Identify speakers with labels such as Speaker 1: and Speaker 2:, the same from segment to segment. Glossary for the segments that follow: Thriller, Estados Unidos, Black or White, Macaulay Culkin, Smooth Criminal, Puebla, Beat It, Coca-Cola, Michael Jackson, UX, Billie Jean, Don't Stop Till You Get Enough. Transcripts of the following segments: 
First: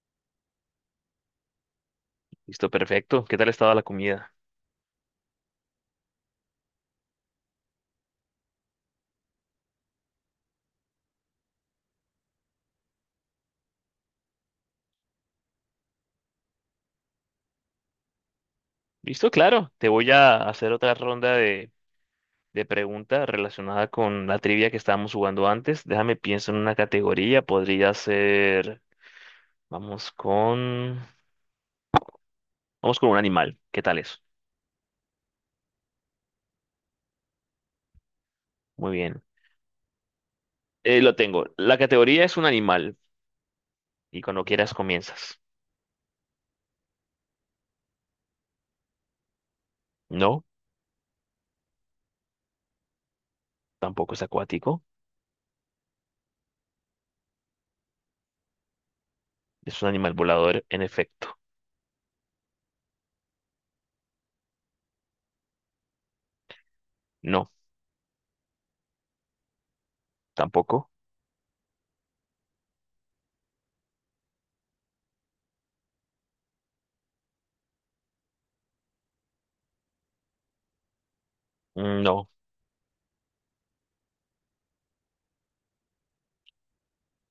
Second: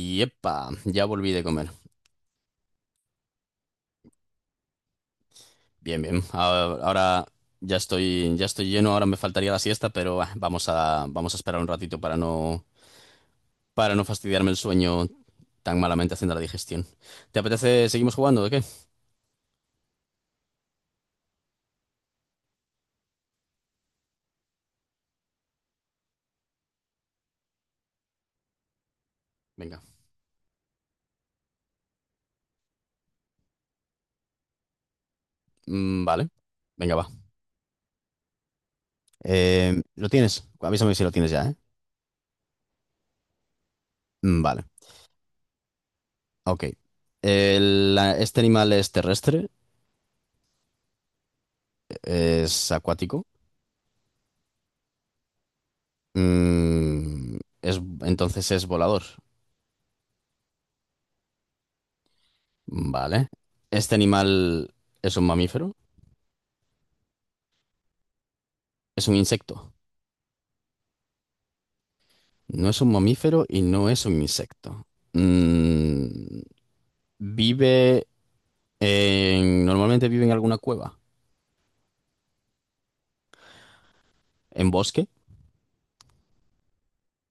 Speaker 1: Y epa, ya volví de comer.
Speaker 2: Listo, perfecto. ¿Qué tal estaba la comida?
Speaker 1: Bien, bien. Ahora ya estoy lleno, ahora me faltaría la siesta, pero vamos a esperar un ratito para no fastidiarme el sueño tan malamente haciendo la digestión. ¿Te apetece? ¿Seguimos jugando o qué?
Speaker 2: Listo, claro. Te voy a hacer otra ronda de preguntas relacionada con la trivia que estábamos jugando antes. Déjame pienso en una categoría. Podría ser.
Speaker 1: Venga.
Speaker 2: Vamos con. Vamos con un animal. ¿Qué tal eso?
Speaker 1: Mm, vale. Venga, va.
Speaker 2: Muy bien.
Speaker 1: ¿Lo tienes? Avísame si lo
Speaker 2: Lo
Speaker 1: tienes
Speaker 2: tengo.
Speaker 1: ya, ¿eh?
Speaker 2: La categoría es un animal. Y
Speaker 1: Mm,
Speaker 2: cuando
Speaker 1: vale.
Speaker 2: quieras comienzas.
Speaker 1: Ok. Este animal es terrestre,
Speaker 2: No,
Speaker 1: es acuático,
Speaker 2: tampoco es acuático.
Speaker 1: mm, entonces es volador.
Speaker 2: Es un animal volador, en efecto.
Speaker 1: Vale. ¿Este animal es un mamífero?
Speaker 2: No,
Speaker 1: ¿Es un insecto?
Speaker 2: tampoco.
Speaker 1: No es un mamífero y no es un insecto. Mm, vive en Normalmente vive en alguna cueva.
Speaker 2: No.
Speaker 1: ¿En bosque?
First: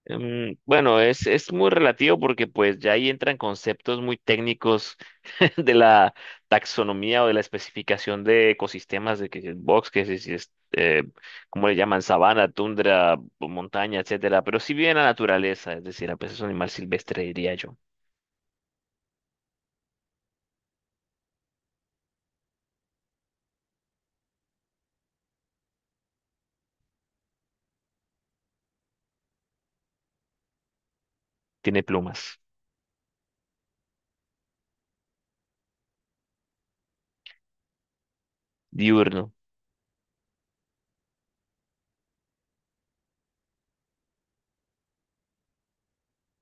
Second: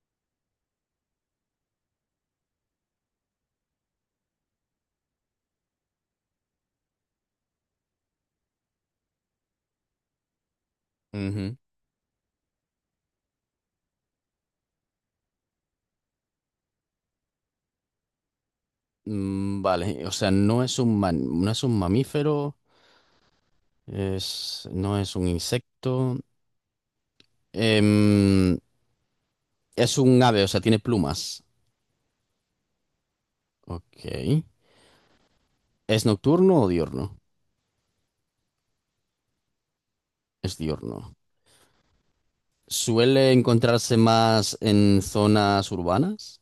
Speaker 2: Bueno, es muy relativo porque pues ya ahí entran conceptos muy técnicos de la taxonomía o de la especificación de ecosistemas, de que si es box, que si es,
Speaker 1: Ujú.
Speaker 2: ¿cómo le llaman? Sabana, tundra, o montaña, etcétera. Pero si bien la naturaleza, es decir, a veces es un animal silvestre, diría yo.
Speaker 1: Mm, vale. O sea, no es un no es un mamífero. Es No es un insecto. Em, es un ave, o sea, tiene plumas.
Speaker 2: Tiene plumas,
Speaker 1: Ok. ¿Es nocturno o diurno?
Speaker 2: diurno.
Speaker 1: Es diurno. Suele encontrarse más en zonas urbanas.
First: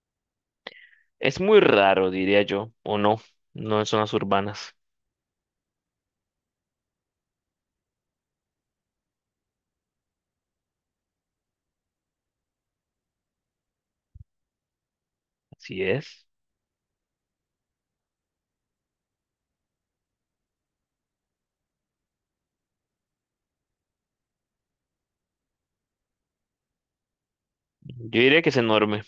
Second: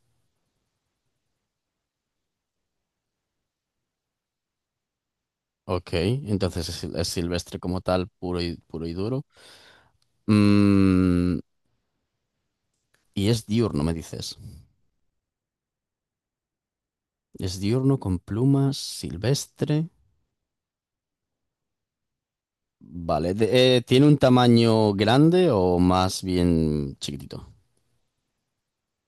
Speaker 2: Es muy raro, diría yo, o no, no en zonas urbanas.
Speaker 1: Ok, entonces es silvestre como tal, puro y duro. Mm, y es diurno, me dices.
Speaker 2: Así es.
Speaker 1: Es diurno con plumas, silvestre. Vale. ¿Tiene un tamaño grande o más bien chiquitito?
Speaker 2: Yo diría que es enorme,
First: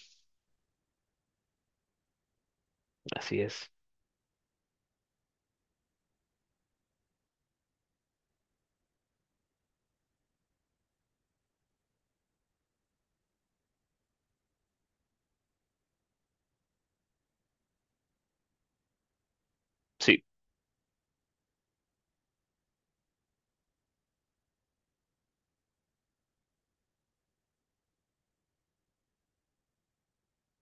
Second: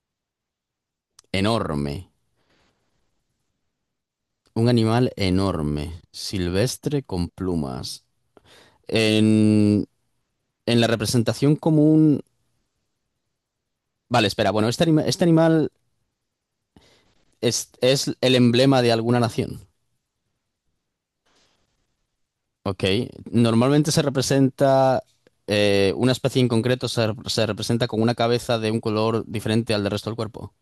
Speaker 1: Enorme.
Speaker 2: así es.
Speaker 1: Un animal enorme, silvestre con plumas. En, en la representación común Vale, espera, bueno, este animal es el emblema de alguna nación.
Speaker 2: Sí.
Speaker 1: Ok. Normalmente se representa, una especie en concreto se representa con una cabeza de un color diferente al del resto del cuerpo.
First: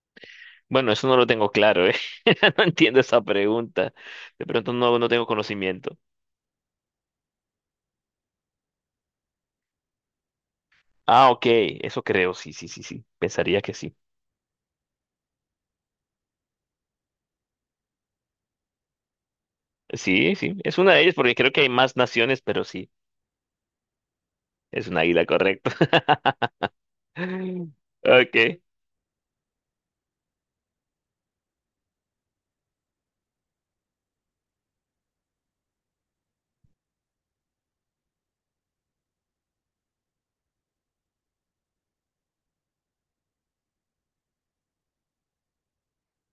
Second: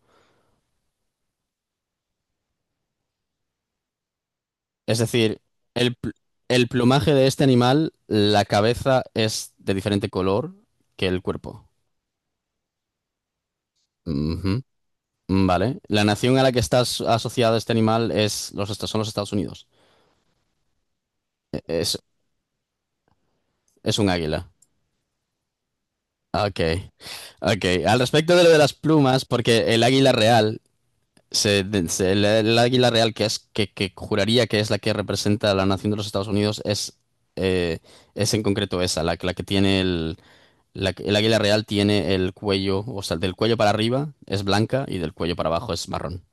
Speaker 2: Bueno, eso no lo tengo claro, ¿eh? No entiendo esa pregunta. De pronto
Speaker 1: Es
Speaker 2: no tengo
Speaker 1: decir, el,
Speaker 2: conocimiento.
Speaker 1: pl- el plumaje de este animal, la cabeza es de diferente color que el
Speaker 2: Ah, ok,
Speaker 1: cuerpo.
Speaker 2: eso creo, sí, sí, sí, sí. Pensaría que sí.
Speaker 1: Ujú. Vale. La nación a la que está asociado este animal son los Estados Unidos.
Speaker 2: Sí, sí, es una de ellas porque creo que
Speaker 1: E-
Speaker 2: hay más
Speaker 1: Es,
Speaker 2: naciones, pero sí,
Speaker 1: es un águila.
Speaker 2: es un águila, correcto.
Speaker 1: Ok. Ok. Al
Speaker 2: Ok,
Speaker 1: respecto de lo de las plumas, porque el águila real Se, de- se- la- el águila real, que es que juraría que es la que representa a la nación de los Estados Unidos, eh, es en concreto esa, la que tiene el águila real tiene el cuello, o sea, del cuello para arriba es blanca y del cuello para abajo es marrón.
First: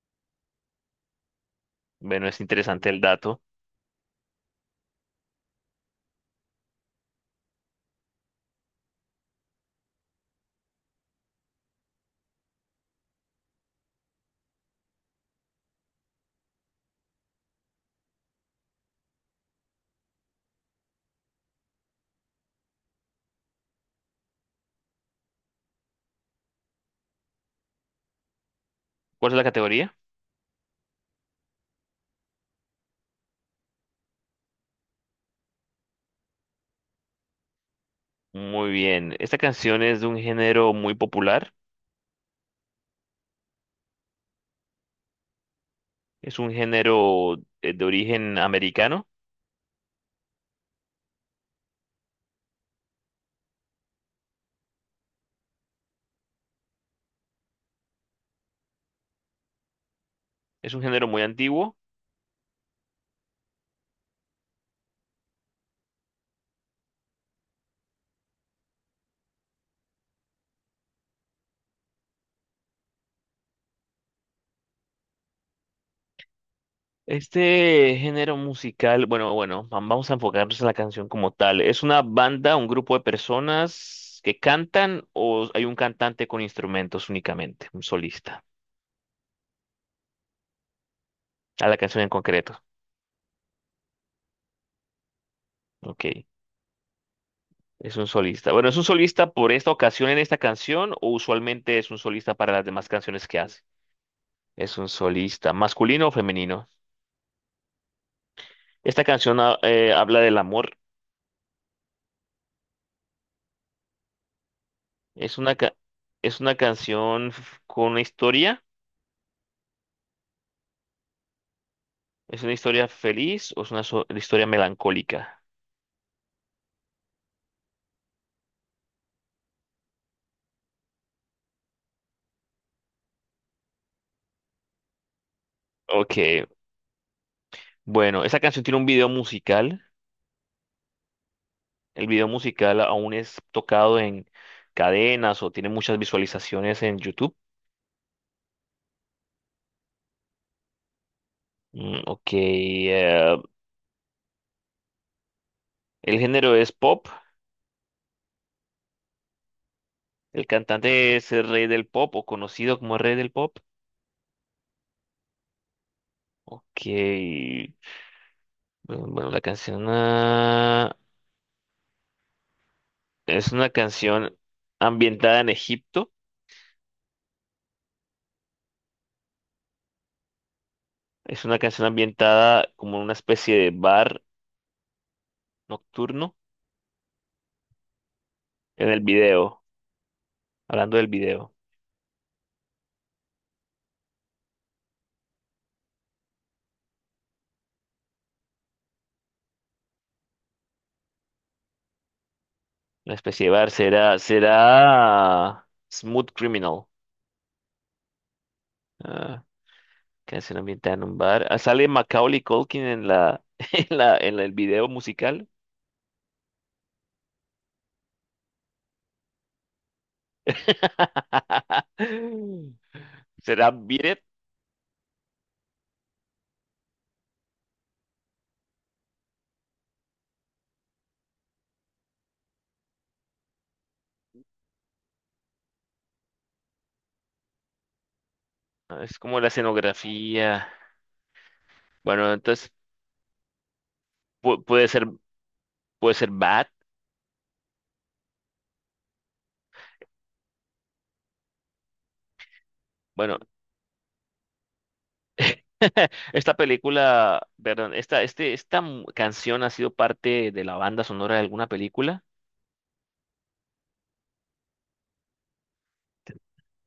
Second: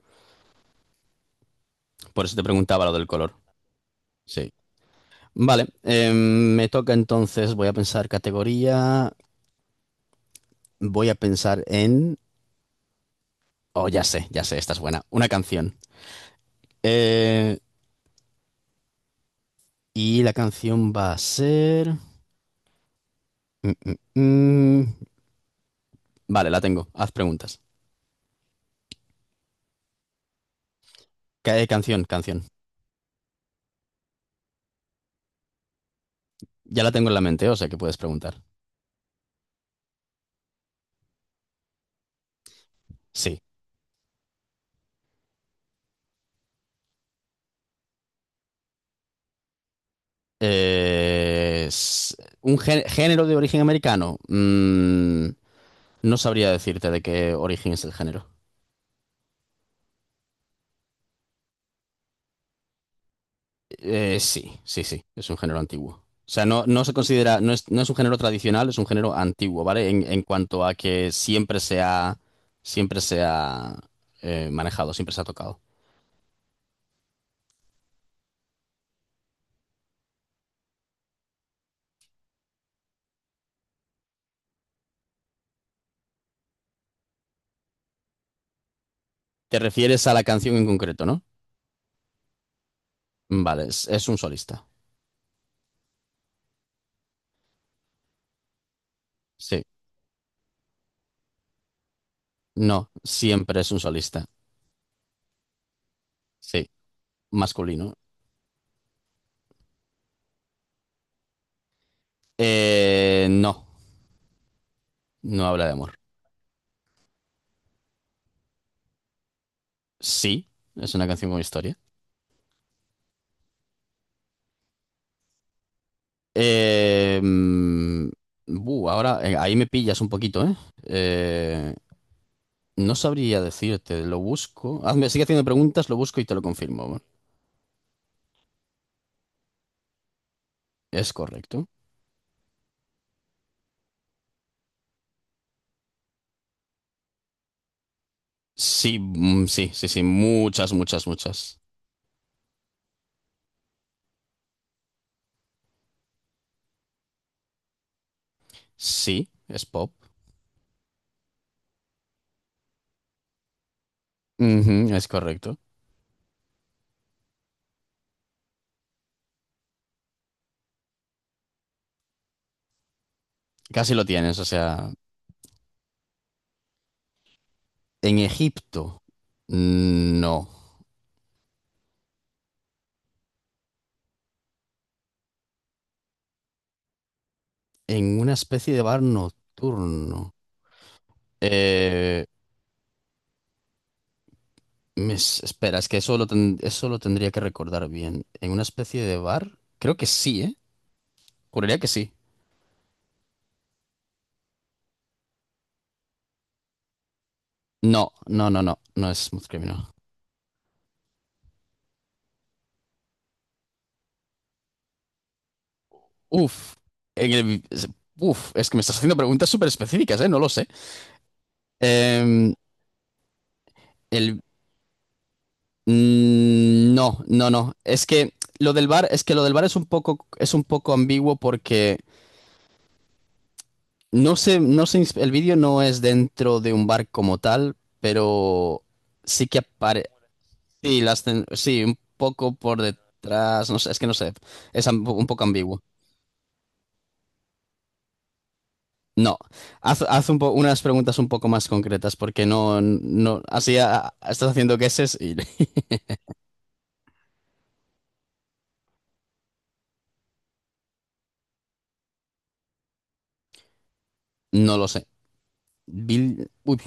Speaker 1: Por
Speaker 2: bueno,
Speaker 1: eso
Speaker 2: es
Speaker 1: te preguntaba
Speaker 2: interesante
Speaker 1: lo
Speaker 2: el
Speaker 1: del color.
Speaker 2: dato.
Speaker 1: Sí. Vale, me toca entonces, voy a pensar categoría, voy a pensar en Oh, ya sé, esta es buena. Una canción. Eh, y la canción va a ser Mm, mm, mm. Vale, la tengo. Haz preguntas.
Speaker 2: ¿Cuál es la categoría?
Speaker 1: Canción, canción. Ya la tengo en la mente, o sea que puedes preguntar.
Speaker 2: Muy bien, esta canción es de un género muy popular,
Speaker 1: Sí.
Speaker 2: es un género de origen americano,
Speaker 1: Es un género de origen americano. No sabría decirte de qué origen es el género.
Speaker 2: es un género muy antiguo.
Speaker 1: Sí, sí, sí. Es un género antiguo. O sea, no se considera, no es un género tradicional, es un género antiguo, ¿vale? En cuanto a que siempre se ha manejado, siempre se ha tocado.
Speaker 2: Este género musical, vamos a enfocarnos en la canción como tal. ¿Es una banda, un grupo de personas que cantan o hay un cantante con instrumentos únicamente, un solista?
Speaker 1: ¿Te refieres a la canción en concreto, no?
Speaker 2: A la canción en concreto.
Speaker 1: Vale, es un solista.
Speaker 2: Ok, es un solista. Bueno, ¿es un solista por
Speaker 1: Sí.
Speaker 2: esta ocasión en esta canción o usualmente es un solista para las demás
Speaker 1: No,
Speaker 2: canciones que
Speaker 1: siempre
Speaker 2: hace?
Speaker 1: es un solista.
Speaker 2: Es un solista, masculino o femenino.
Speaker 1: Sí, masculino.
Speaker 2: Habla del amor.
Speaker 1: No,
Speaker 2: Es
Speaker 1: no
Speaker 2: una,
Speaker 1: habla de
Speaker 2: ca-
Speaker 1: amor.
Speaker 2: es una con una historia.
Speaker 1: Sí, es una canción con historia.
Speaker 2: ¿Es una historia feliz o es una historia melancólica?
Speaker 1: Eh, mm, ahora ahí me pillas un poquito, ¿eh? Eh, no sabría decirte, lo busco. Hazme, sigue haciendo preguntas, lo
Speaker 2: Ok,
Speaker 1: busco y te lo confirmo.
Speaker 2: bueno, esa canción tiene un video musical.
Speaker 1: ¿Es correcto?
Speaker 2: El video musical aún es tocado en cadenas o tiene muchas visualizaciones en YouTube.
Speaker 1: Sí, mm, sí, sí, sí, muchas, muchas, muchas.
Speaker 2: Mm, ok, el género es pop.
Speaker 1: Sí, es pop.
Speaker 2: El cantante es el rey del pop o conocido como el rey del pop.
Speaker 1: Ujú, es correcto.
Speaker 2: Ok, bueno, la canción, es una
Speaker 1: Casi lo
Speaker 2: canción
Speaker 1: tienes, o sea,
Speaker 2: ambientada en Egipto.
Speaker 1: en Egipto, mm, no.
Speaker 2: Es una canción ambientada como en una especie de bar nocturno.
Speaker 1: En una especie de
Speaker 2: En el
Speaker 1: bar
Speaker 2: video,
Speaker 1: nocturno.
Speaker 2: hablando del video,
Speaker 1: Eh, espera, es que eso lo tendría que recordar bien. ¿En una especie de bar? Creo que sí, ¿eh? Juraría que sí.
Speaker 2: la especie de bar será, será Smooth Criminal,
Speaker 1: No, no, no, no, no es
Speaker 2: ah,
Speaker 1: Smooth Criminal.
Speaker 2: que ambientada en un bar. Ah, sale Macaulay Culkin en la, en la, en el video musical.
Speaker 1: Uf, en el- es- es que me estás haciendo preguntas súper específicas, ¿eh? No lo sé. Em,
Speaker 2: ¿Será Beat It?
Speaker 1: el, no, no, no. es que lo del bar, es un poco ambiguo porque no sé, no sé, el vídeo no es dentro de un bar como tal, pero
Speaker 2: Ah, es como
Speaker 1: sí
Speaker 2: la
Speaker 1: que aparece.
Speaker 2: escenografía.
Speaker 1: Sí, sí, un
Speaker 2: Bueno,
Speaker 1: poco
Speaker 2: entonces
Speaker 1: por detrás. No sé, es que no sé.
Speaker 2: pu-
Speaker 1: Es
Speaker 2: puede ser,
Speaker 1: un poco ambiguo.
Speaker 2: puede ser Bad.
Speaker 1: No. Unas preguntas un poco más concretas, porque no,
Speaker 2: Bueno,
Speaker 1: no, así estás haciendo guesses y
Speaker 2: esta película, perdón, esta, este, esta mu- canción ha sido parte de la banda sonora de alguna película.
Speaker 1: no lo sé. Uy,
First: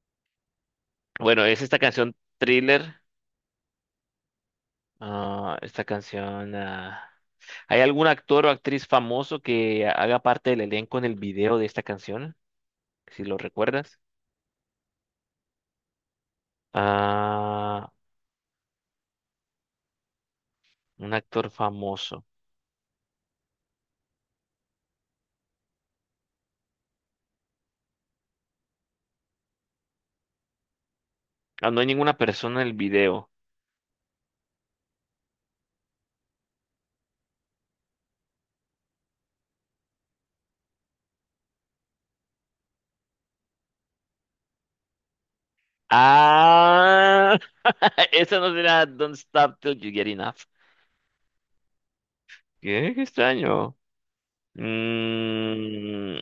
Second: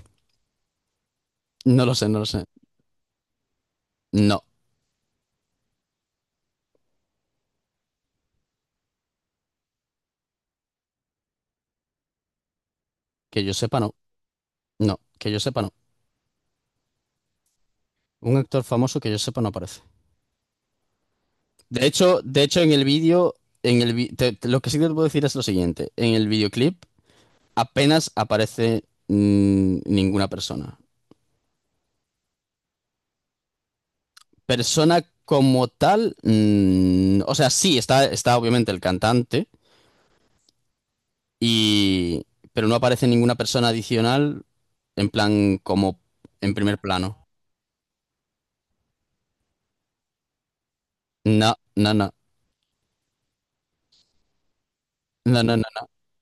Speaker 2: Bueno, es esta
Speaker 1: no lo sé,
Speaker 2: canción
Speaker 1: no lo sé.
Speaker 2: Thriller.
Speaker 1: No,
Speaker 2: ah, esta canción. ah, ¿Hay algún actor o actriz famoso que haga parte del elenco en el video de esta canción? Si lo
Speaker 1: que yo sepa no.
Speaker 2: recuerdas.
Speaker 1: No, que yo sepa no.
Speaker 2: Ah,
Speaker 1: Un actor famoso que yo sepa no aparece.
Speaker 2: un actor
Speaker 1: De hecho,
Speaker 2: famoso.
Speaker 1: de hecho en el vídeo, en el vi- te- te- lo que sí te puedo decir es lo siguiente. En el videoclip apenas aparece ninguna persona.
Speaker 2: Ah, no hay ninguna persona en el video.
Speaker 1: Persona como tal, o sea, sí, está obviamente el cantante, y, pero no aparece ninguna persona adicional en plan como en primer plano.
Speaker 2: Ah, esa no será Don't Stop Till You Get Enough.
Speaker 1: No, no, no,
Speaker 2: Qué, qué extraño.
Speaker 1: no, no, no,
Speaker 2: Mm,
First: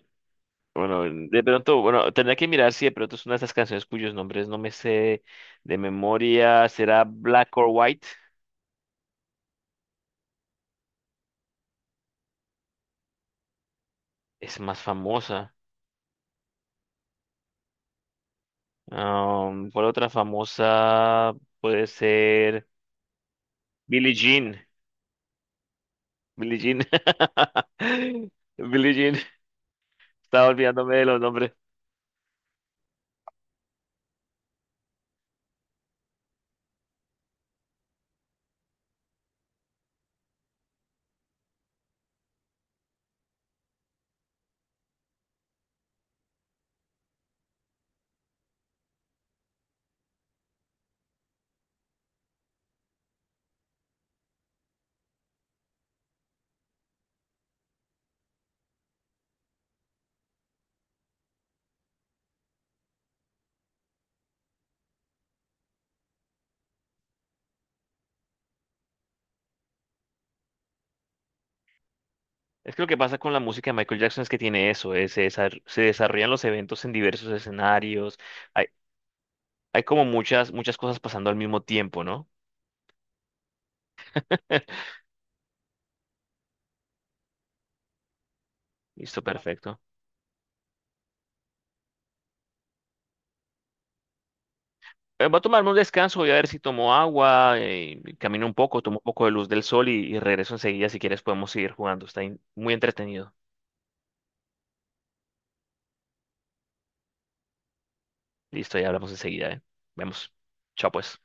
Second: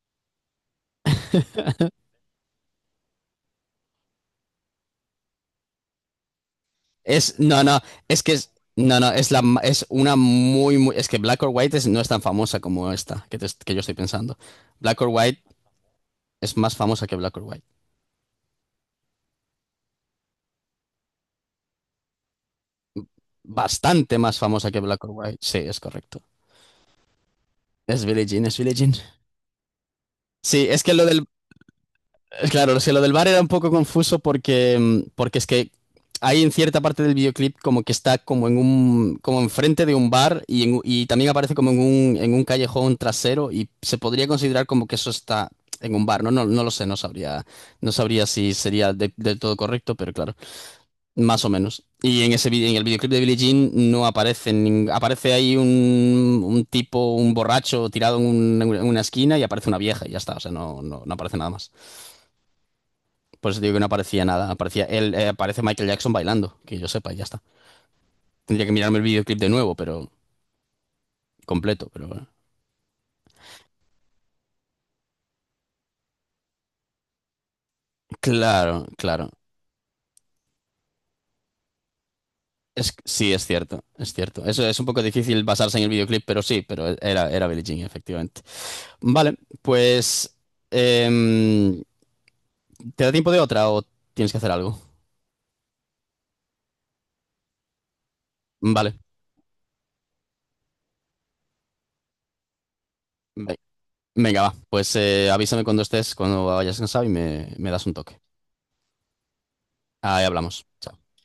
Speaker 2: bueno, de pronto, bueno, tendré que mirar si de pronto es una de esas canciones cuyos nombres no me sé de memoria. ¿Será Black
Speaker 1: No,
Speaker 2: or
Speaker 1: no,
Speaker 2: White?
Speaker 1: no, no, es una muy, muy, es que Black or White no es tan famosa como esta que yo estoy pensando.
Speaker 2: Es más
Speaker 1: Black or White
Speaker 2: famosa.
Speaker 1: es más famosa que Black or White.
Speaker 2: Am, ¿cuál otra famosa puede ser? Billie
Speaker 1: Bastante más
Speaker 2: Jean.
Speaker 1: famosa que Black or White. Sí, es correcto.
Speaker 2: Billie Jean.
Speaker 1: Es Billie Jean, es Billie
Speaker 2: Billie
Speaker 1: Jean.
Speaker 2: Jean. Estaba
Speaker 1: Sí. es que
Speaker 2: olvidándome de
Speaker 1: lo
Speaker 2: los
Speaker 1: del
Speaker 2: nombres.
Speaker 1: Claro, o sea, lo del bar era un poco confuso porque es que hay en cierta parte del videoclip como que está como enfrente de un bar y también aparece en un callejón trasero y se podría considerar como que eso está en un bar, ¿no? No, no lo sé, no sabría si sería del todo correcto, pero claro, más o menos. Y en ese en el videoclip de Billie Jean no aparece, aparece ahí un tipo, un borracho tirado en una esquina y aparece una vieja y ya está, o sea, no, no, no aparece nada más. Por eso digo que no aparecía nada. Aparecía él, aparece Michael Jackson bailando, que yo sepa, y ya está. Tendría que mirarme el videoclip de nuevo, pero completo, pero bueno.
Speaker 2: Es que lo que pasa con la música de Michael Jackson es que tiene eso, se se desarrollan los eventos en diversos escenarios. Hay,
Speaker 1: Claro, claro.
Speaker 2: hay como muchas, muchas cosas pasando al mismo tiempo, ¿no?
Speaker 1: Sí, es cierto, es cierto. Eso es un poco difícil basarse en el videoclip, pero sí, pero era Billie Jean, efectivamente.
Speaker 2: Listo,
Speaker 1: Vale,
Speaker 2: perfecto.
Speaker 1: pues em, ¿te da tiempo de otra o tienes que hacer algo?
Speaker 2: Voy a tomarme un descanso, voy a ver si tomo agua, camino un poco, tomo
Speaker 1: Vale.
Speaker 2: un poco de luz del sol y regreso enseguida. Si quieres, podemos seguir jugando. Está muy entretenido.
Speaker 1: ve- Venga, va. Pues avísame cuando estés, cuando vayas cansado y me das un toque.
Speaker 2: Listo, ya hablamos enseguida, ¿eh?
Speaker 1: Ahí
Speaker 2: Vemos.
Speaker 1: hablamos.
Speaker 2: Chao,
Speaker 1: Chao.
Speaker 2: pues.